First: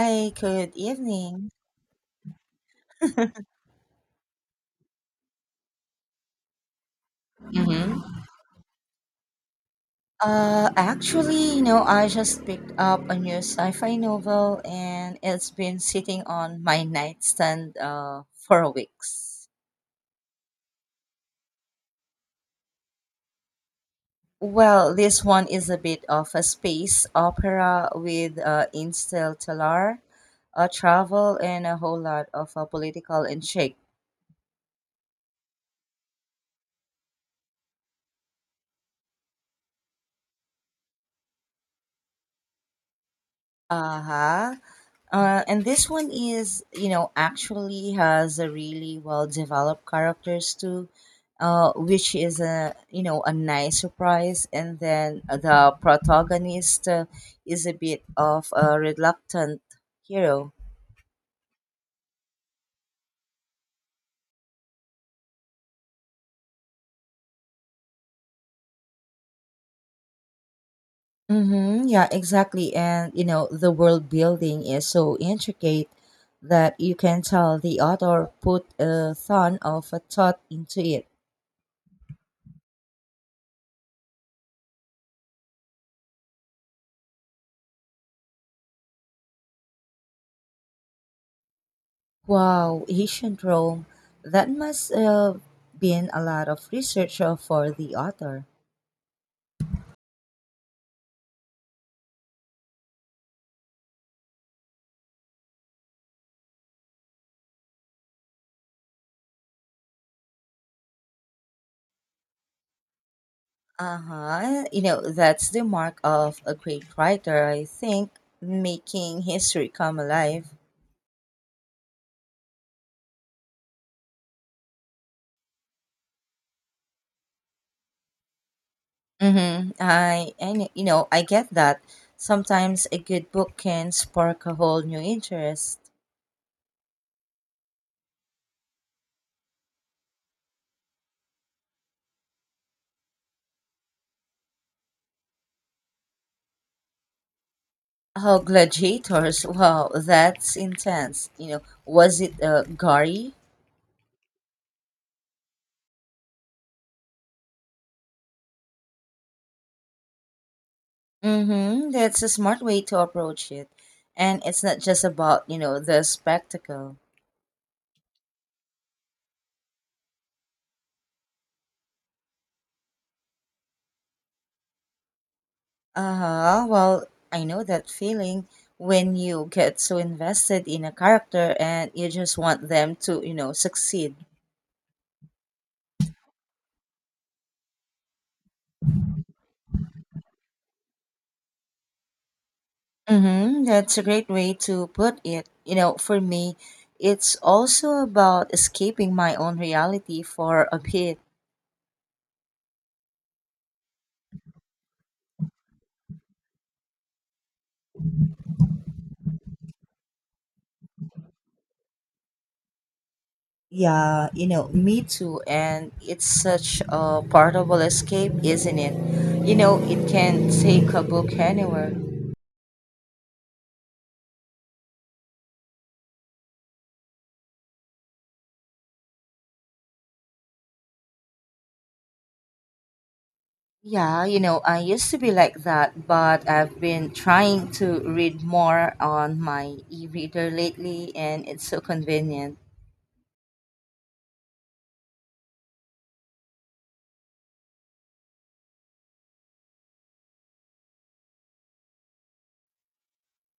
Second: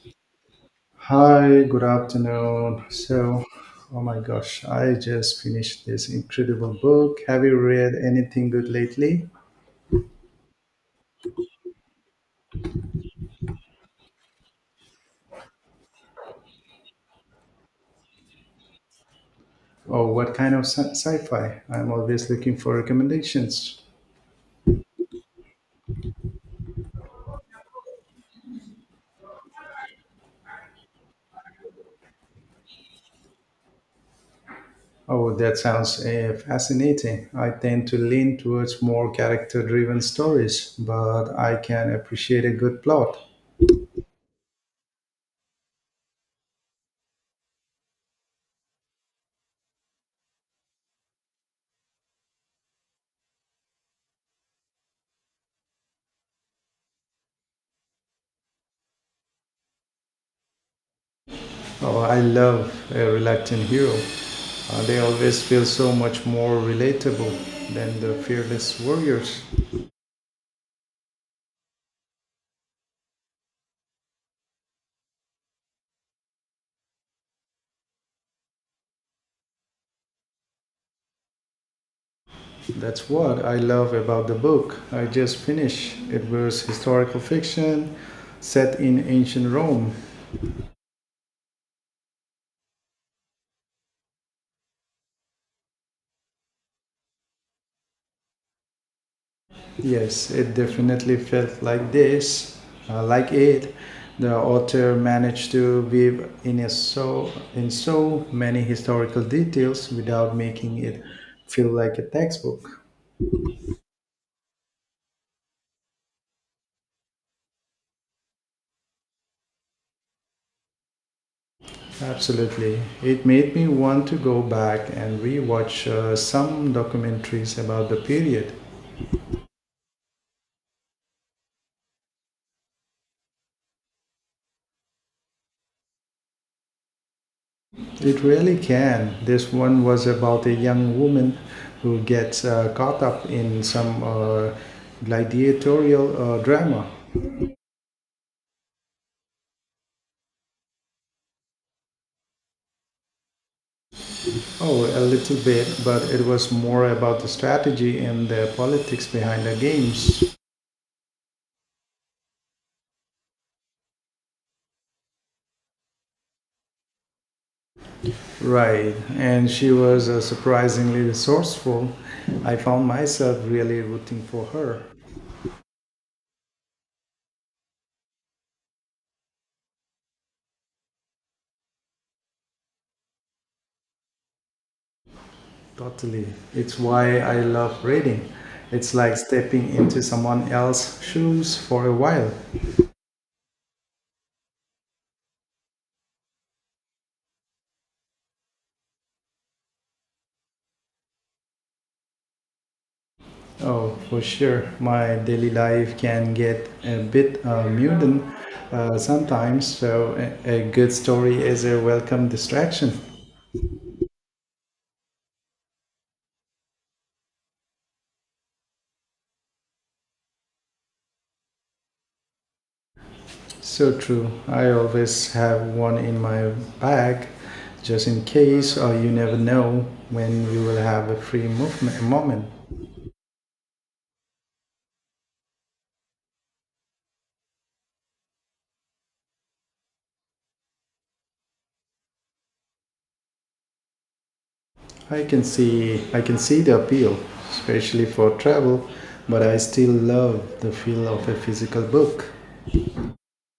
Hi, good evening. Hi, good afternoon. So, oh my gosh, I just finished this incredible book. Have you read Mm-hmm. anything good lately? Actually, I just picked up a new sci-fi novel and it's been sitting on my nightstand for weeks. Or what kind of sci-fi? I'm always looking for recommendations. Well, this one is a bit of a space opera with interstellar travel and a whole lot of political intrigue. Oh, that sounds fascinating. I tend to lean towards more character-driven stories, but I can appreciate a good plot. Uh-huh. And this one is, you know, actually has a really well developed characters too, which is a you know a nice surprise. And then the protagonist is a bit of a reluctant hero. Oh, I love a reluctant hero. They always feel so much more relatable than the fearless warriors. Mm-hmm, yeah, exactly. And you know, the world building is so intricate that you can tell the author put a ton of a thought into it. That's what I love about the book I just finished. It was historical fiction set in ancient Rome. Wow, ancient Rome. That must have been a lot of research for the author. Yes, it definitely felt like it. The author managed to weave in a so in so many historical details without making it feel like a textbook. Uh huh. You know, that's the mark of a great writer, I think, making history come alive. Absolutely. It made me want to go back and rewatch some documentaries about the period. Mm-hmm. And you know, I get that. Sometimes a good book can spark a whole new interest. It really can. This one was about a young woman who gets caught up in some gladiatorial drama. Oh, Gladiators. Wow, that's intense. You know, was it Gary? Oh, a little bit, but it was more about the strategy and the politics behind the games. Mm-hmm. That's a smart way to approach it. And it's not just about, you know, the spectacle. Right, and she was surprisingly resourceful. I found myself really rooting for her. Uh-huh. Well, I know that feeling when you get so invested in a character and you just want them to, you know, succeed. Totally. It's why I love reading. It's like stepping into someone else's shoes for a while. Mm-hmm. That's a great way to put it. You know, for me, it's also about escaping my own reality for a bit. Oh, for sure. My daily life can get a bit muddled sometimes, so a good story is a welcome distraction. Yeah, you know, me too. And it's such a portable escape, isn't it? You know, it can take a book anywhere. So true. I always have one in my bag just in case, or you never know when you will have a free moment. Yeah, you know, I used to be like that, but I've been trying to read more on my e reader lately, and it's so convenient. I can see the appeal, especially for travel, but I still love the feel of a physical book.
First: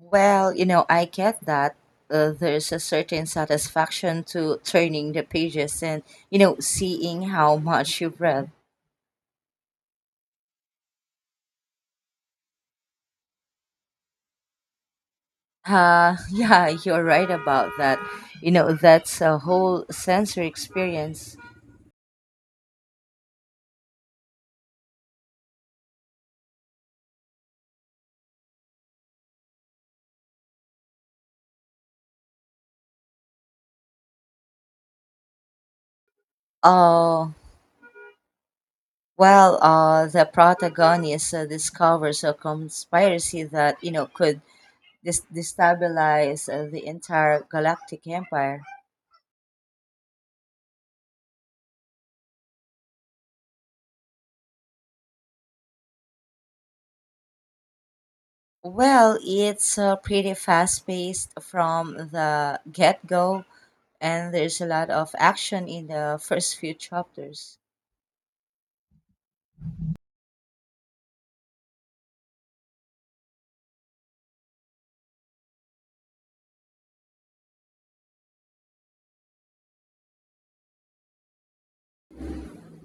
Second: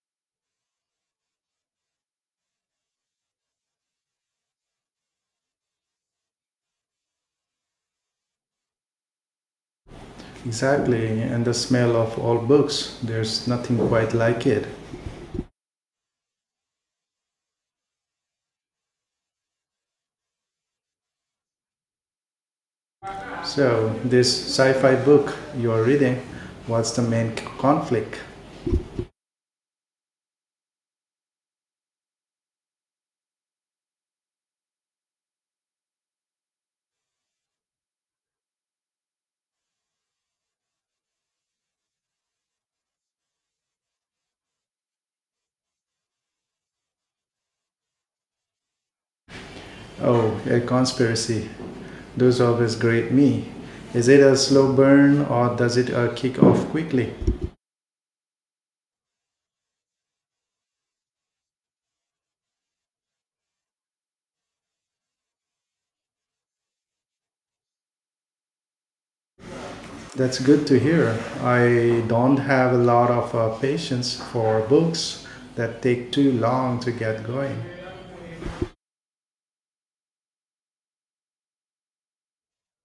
Well, you know, I get that. There's a certain satisfaction to turning the pages and, you know, seeing how much you've read. Exactly, and the smell of old books, there's nothing quite like it. Yeah, you're right about that. You know, that's a whole sensory experience. So, this sci fi book you're reading, what's the main conflict? Uh, well, the protagonist discovers a conspiracy that, you know, could destabilize the entire galactic empire. Oh, a conspiracy. Those always grate me. Is it a slow burn or does it kick off quickly? Well, it's pretty fast paced from the get go, and there's a lot of action in the first few chapters. That's good to hear. I don't have a lot of patience for books that take too long to get going.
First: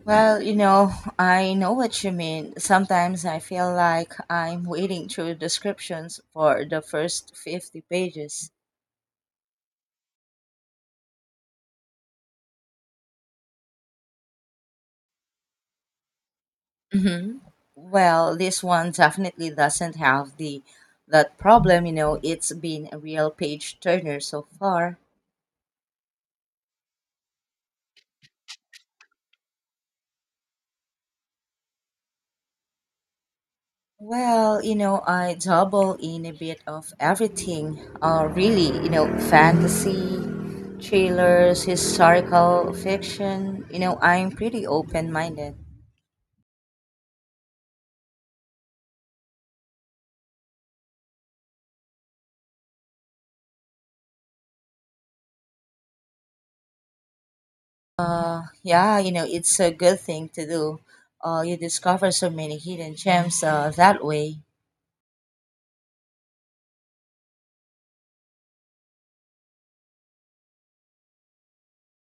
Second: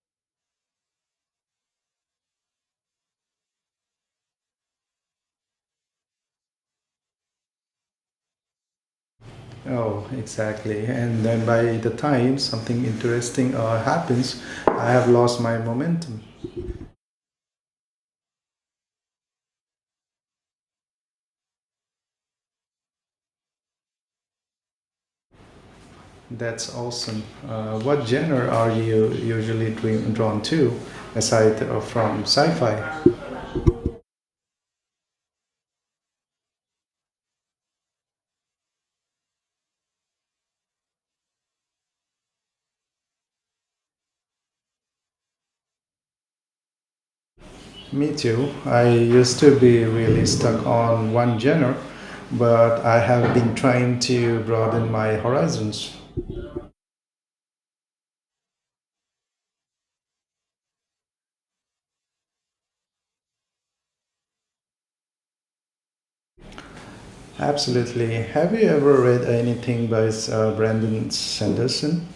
Well, you know, I know what you mean. Sometimes I feel like I'm wading through descriptions for the first 50 pages. Oh, exactly. And then by the time something interesting happens, I have lost my momentum. hmm Well, this one definitely doesn't have the that problem, you know, it's been a real page turner so far. That's awesome. What genre are you usually drawn to, aside from sci-fi? Well, you know, I double in a bit of everything. Really, you know, fantasy, thrillers, historical fiction, you know, I'm pretty open-minded. Me too. I used to be really stuck on one genre, but I have been trying to broaden my horizons. Yeah, you know, it's a good thing to do. You discover so many hidden gems that way. Absolutely. Have you ever read anything by Brandon Sanderson?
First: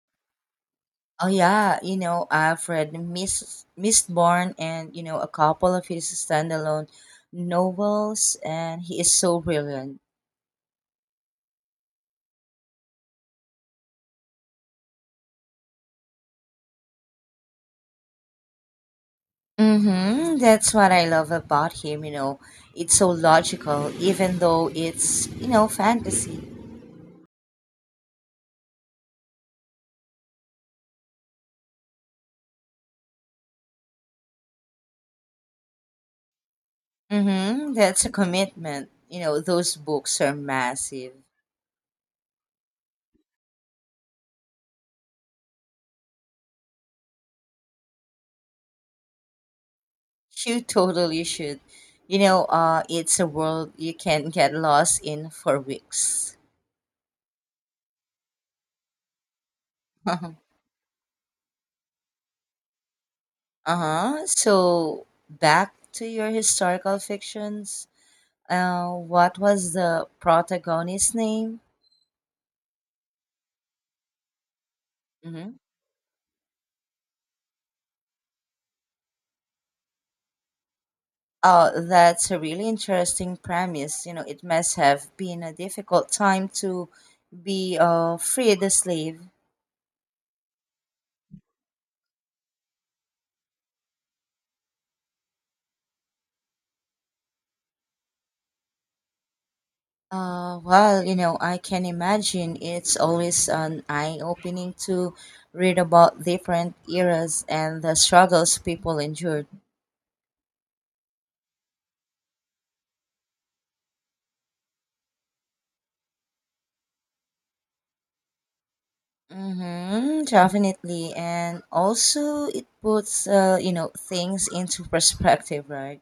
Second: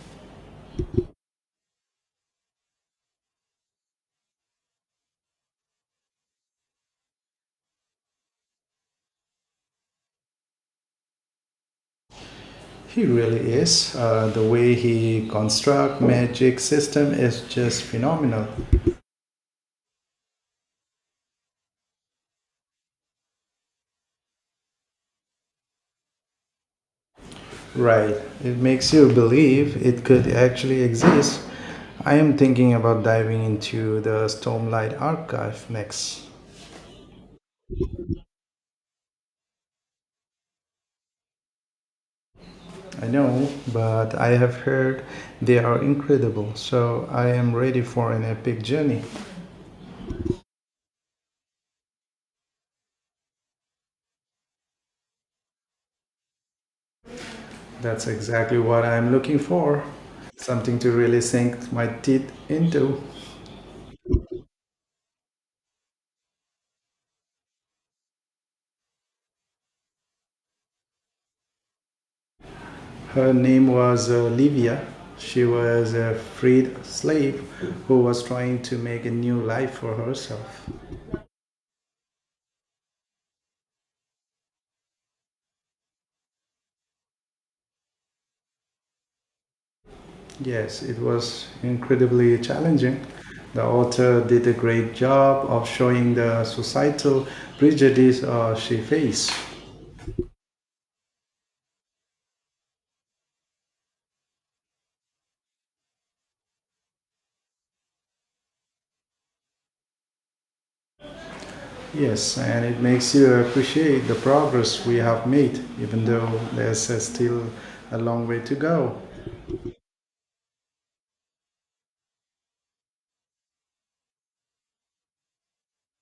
Oh yeah, you know, I've read Miss Mistborn and you know a couple of his standalone novels, and he is so brilliant. He really is. The way he construct magic system is just phenomenal. Mm-hmm. That's what I love about him. You know, it's so logical, even though it's fantasy. Right. It makes you believe it could actually exist. I am thinking about diving into the Stormlight archive next. Mm-hmm. That's a commitment. You know, those books are massive. I know, but I have heard they are incredible, so I am ready for an epic journey. You totally should. You know, it's a world you can get lost in for weeks. That's exactly what I am looking for. uh Something to really sink my teeth into. huh. So back to your historical fictions. What was the protagonist's name? Her name was Livia. She hmm was a freed slave who was trying to make a new life for herself. Oh, that's a really interesting premise. You know, it must have been a difficult time to be a freed slave. Yes, it was incredibly challenging. The author did a great job of showing the societal prejudice she faced. Well, you know, I can imagine it's always an eye-opening to read about different eras and the struggles people endured. Yes, and it makes you appreciate the progress we have made, even though there's still a long way to go. Mm-hmm, definitely. And also it puts you know, things into perspective, right?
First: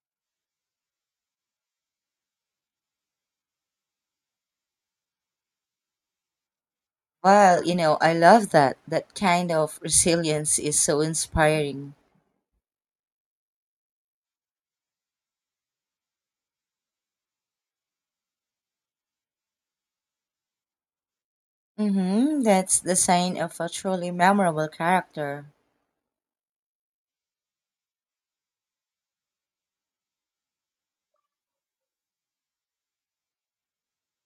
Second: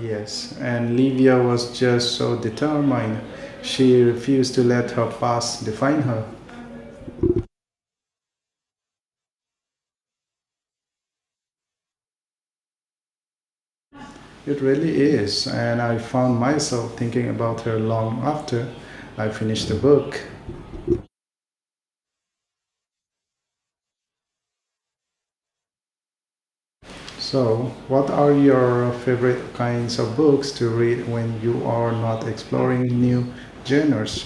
Yes, and Livia was just so determined. She refused to let her past define her. Well, you know, I love that. That kind of resilience is so inspiring. It really is, and I found myself thinking about her long after I finished the book. Mm-hmm, that's the sign of a truly memorable character. So, what are your favorite kinds of books to read when you are not exploring new genres?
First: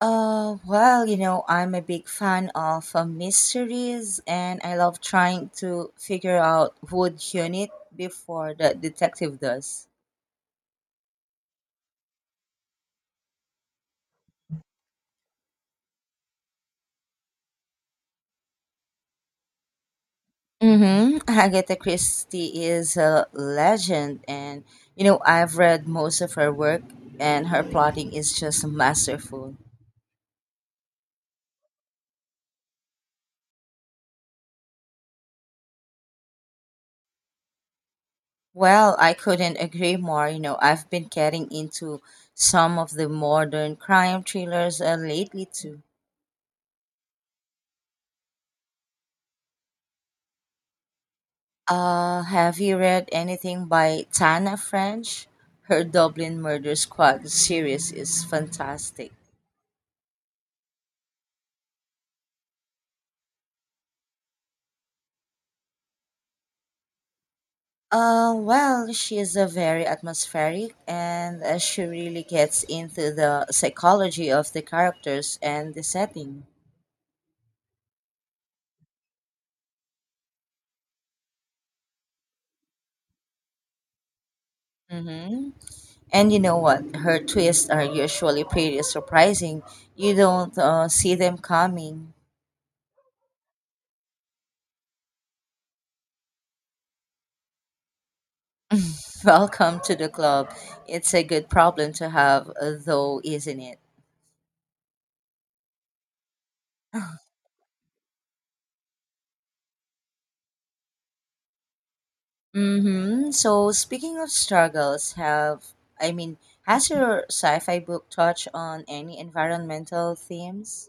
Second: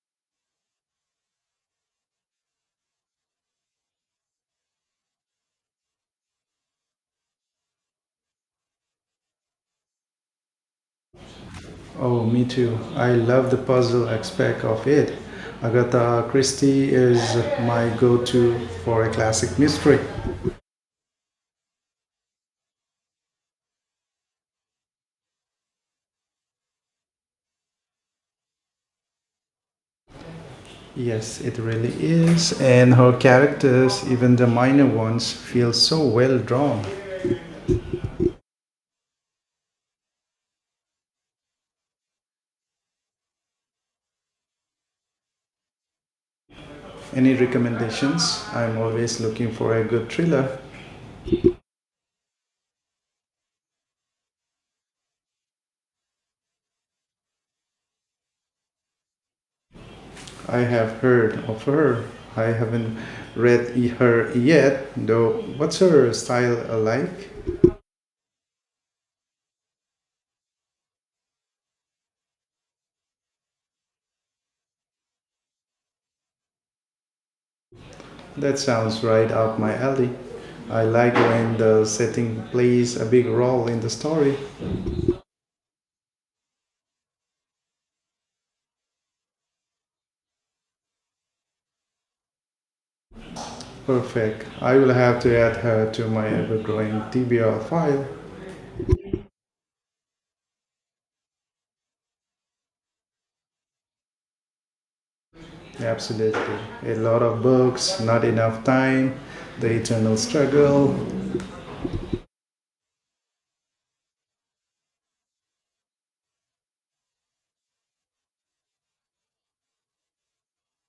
Well, you know, I'm a big fan of mysteries and I love trying to figure out who'd done it before the detective does. Oh, me too. I love the puzzle aspect of it. Agatha Christie is my go to for a classic mystery. Mm-hmm. Agatha Christie is a legend, and you know, I've read most of her work, and her plotting is just masterful. Yes, it really is. And her characters, even the minor ones, feel so well drawn. Well, I couldn't agree more. You know, I've been getting into some of the modern crime thrillers lately, too. Any recommendations? I'm always looking for a good thriller. Have you read anything by Tana French? Her Dublin Murder Squad series is fantastic. I have heard of her. I haven't read her yet, though. What's her style like? Well, she is a very atmospheric and she really gets into the psychology of the characters and the setting. That sounds right up my alley. I like when the setting plays a big role in the story. Mm-hmm. And you know what? Her twists are usually pretty surprising. You don't see them coming. Perfect. I will have to add her to my ever growing TBR file. Welcome to the club. It's a good problem to have, though, isn't it? Absolutely. A lot of books, not enough time, the eternal struggle. Mm-hmm. So speaking of struggles, I mean, has your sci-fi book touched on any environmental themes?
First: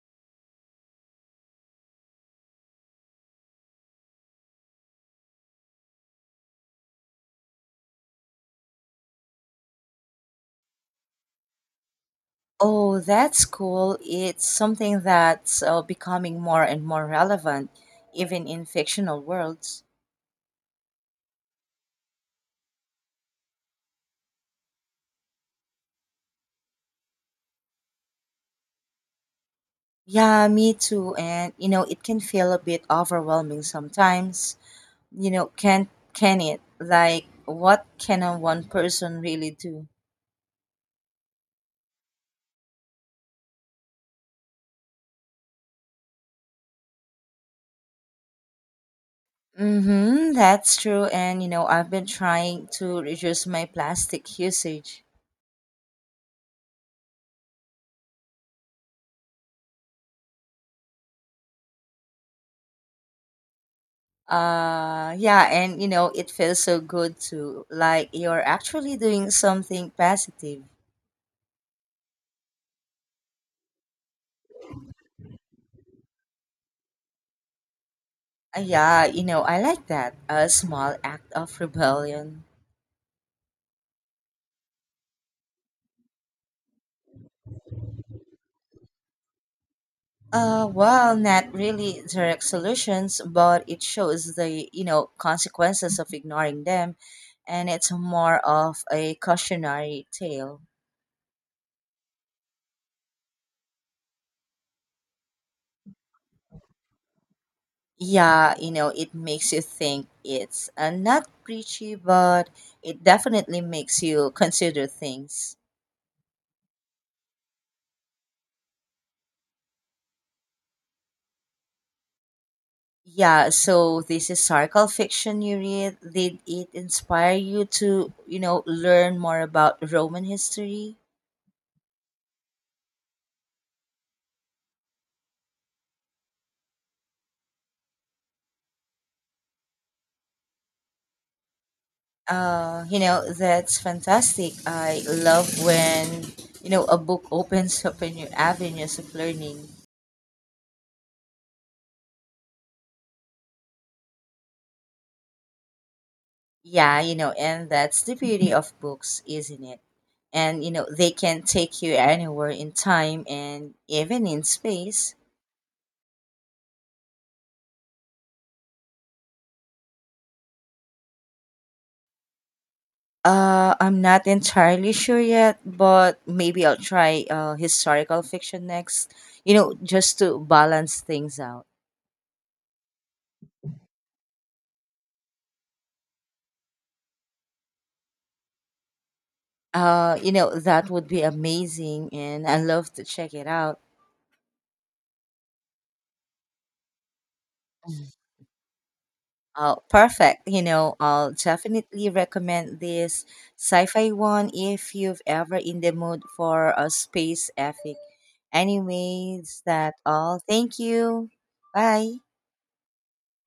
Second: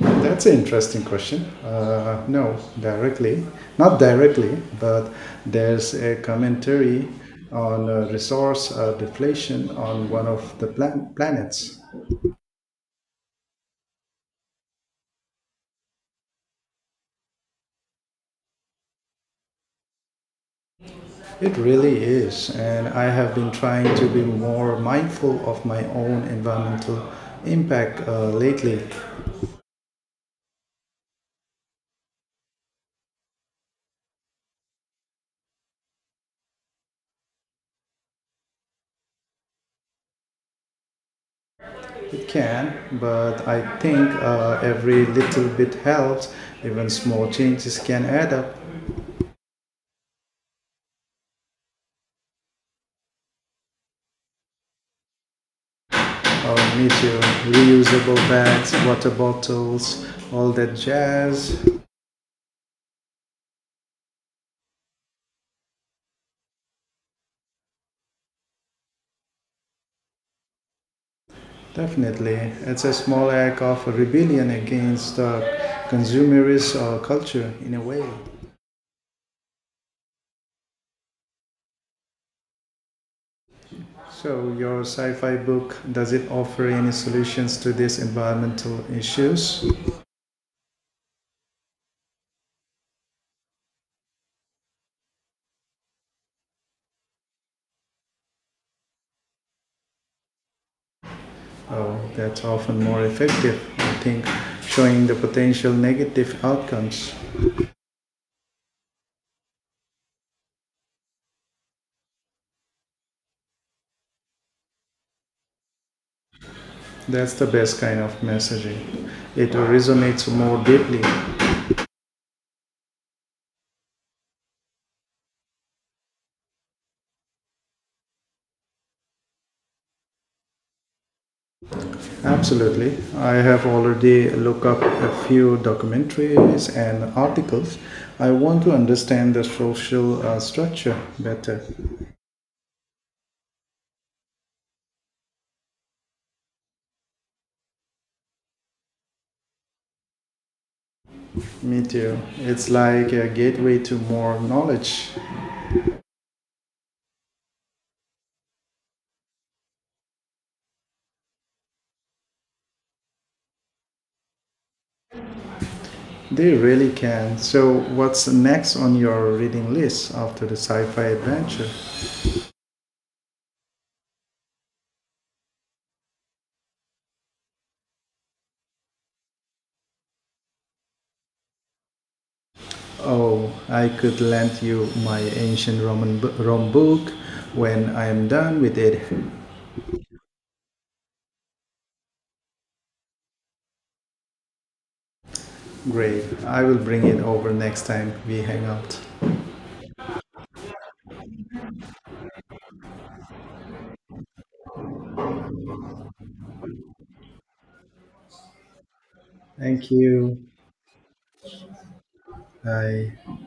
That's an interesting question. Not directly, but there's a commentary on resource deflation on one of the planets. Oh, that's cool. It's something that's becoming more and more relevant, even in fictional worlds. It really is, and I have been trying to be more mindful of my own environmental impact lately. Yeah, me too. And you know, it can feel a bit overwhelming sometimes. You know, can it? Like, what can a one person really do? It can, but I think every little bit helps. Even small changes can add up. Mm-hmm, that's true. And you know, I've been trying to reduce my plastic usage. Our nature, reusable bags, water bottles, all that jazz. Yeah, and you know, it feels so good too. Like you're actually doing something positive. Definitely, it's a small act of rebellion against the consumerist culture in a way. Yeah, you know, I like that. A small act of rebellion. So, your sci fi book does it offer any solutions to these environmental issues? Well, not really direct solutions, but it shows the, you know, consequences of ignoring them, and it's more of a cautionary tale. Oh, that's often more effective, I think, showing the potential negative outcomes. Yeah, you know, it makes you think it's not preachy, but it definitely makes you consider things. That's the best kind of messaging. It resonates more deeply. Yeah, so this historical fiction you read, did it inspire you to, you know, learn more about Roman history? Absolutely. I have already looked up a few documentaries and articles. I want to understand the social structure better. You know, that's fantastic. I love when, you know, a book opens up a new avenues of learning. Me too. It's like a gateway to more knowledge. Yeah, you know, and that's the beauty of books, isn't it? And you know they can take you anywhere in time and even in space. They really can. So, what's next on your reading list after the sci fi adventure? I'm not entirely sure yet, but maybe I'll try historical fiction next. You know, just to balance things out. Oh, I could lend you my ancient Roman Rome book when I am done with it. You know that would be amazing, and I love to check it out. Great. I will bring it over next time we hang out. Oh, perfect. You know, I'll definitely recommend this sci-fi one if you've ever in the mood for a space epic. Anyways, Thank that you. all. Thank you. Bye. Bye.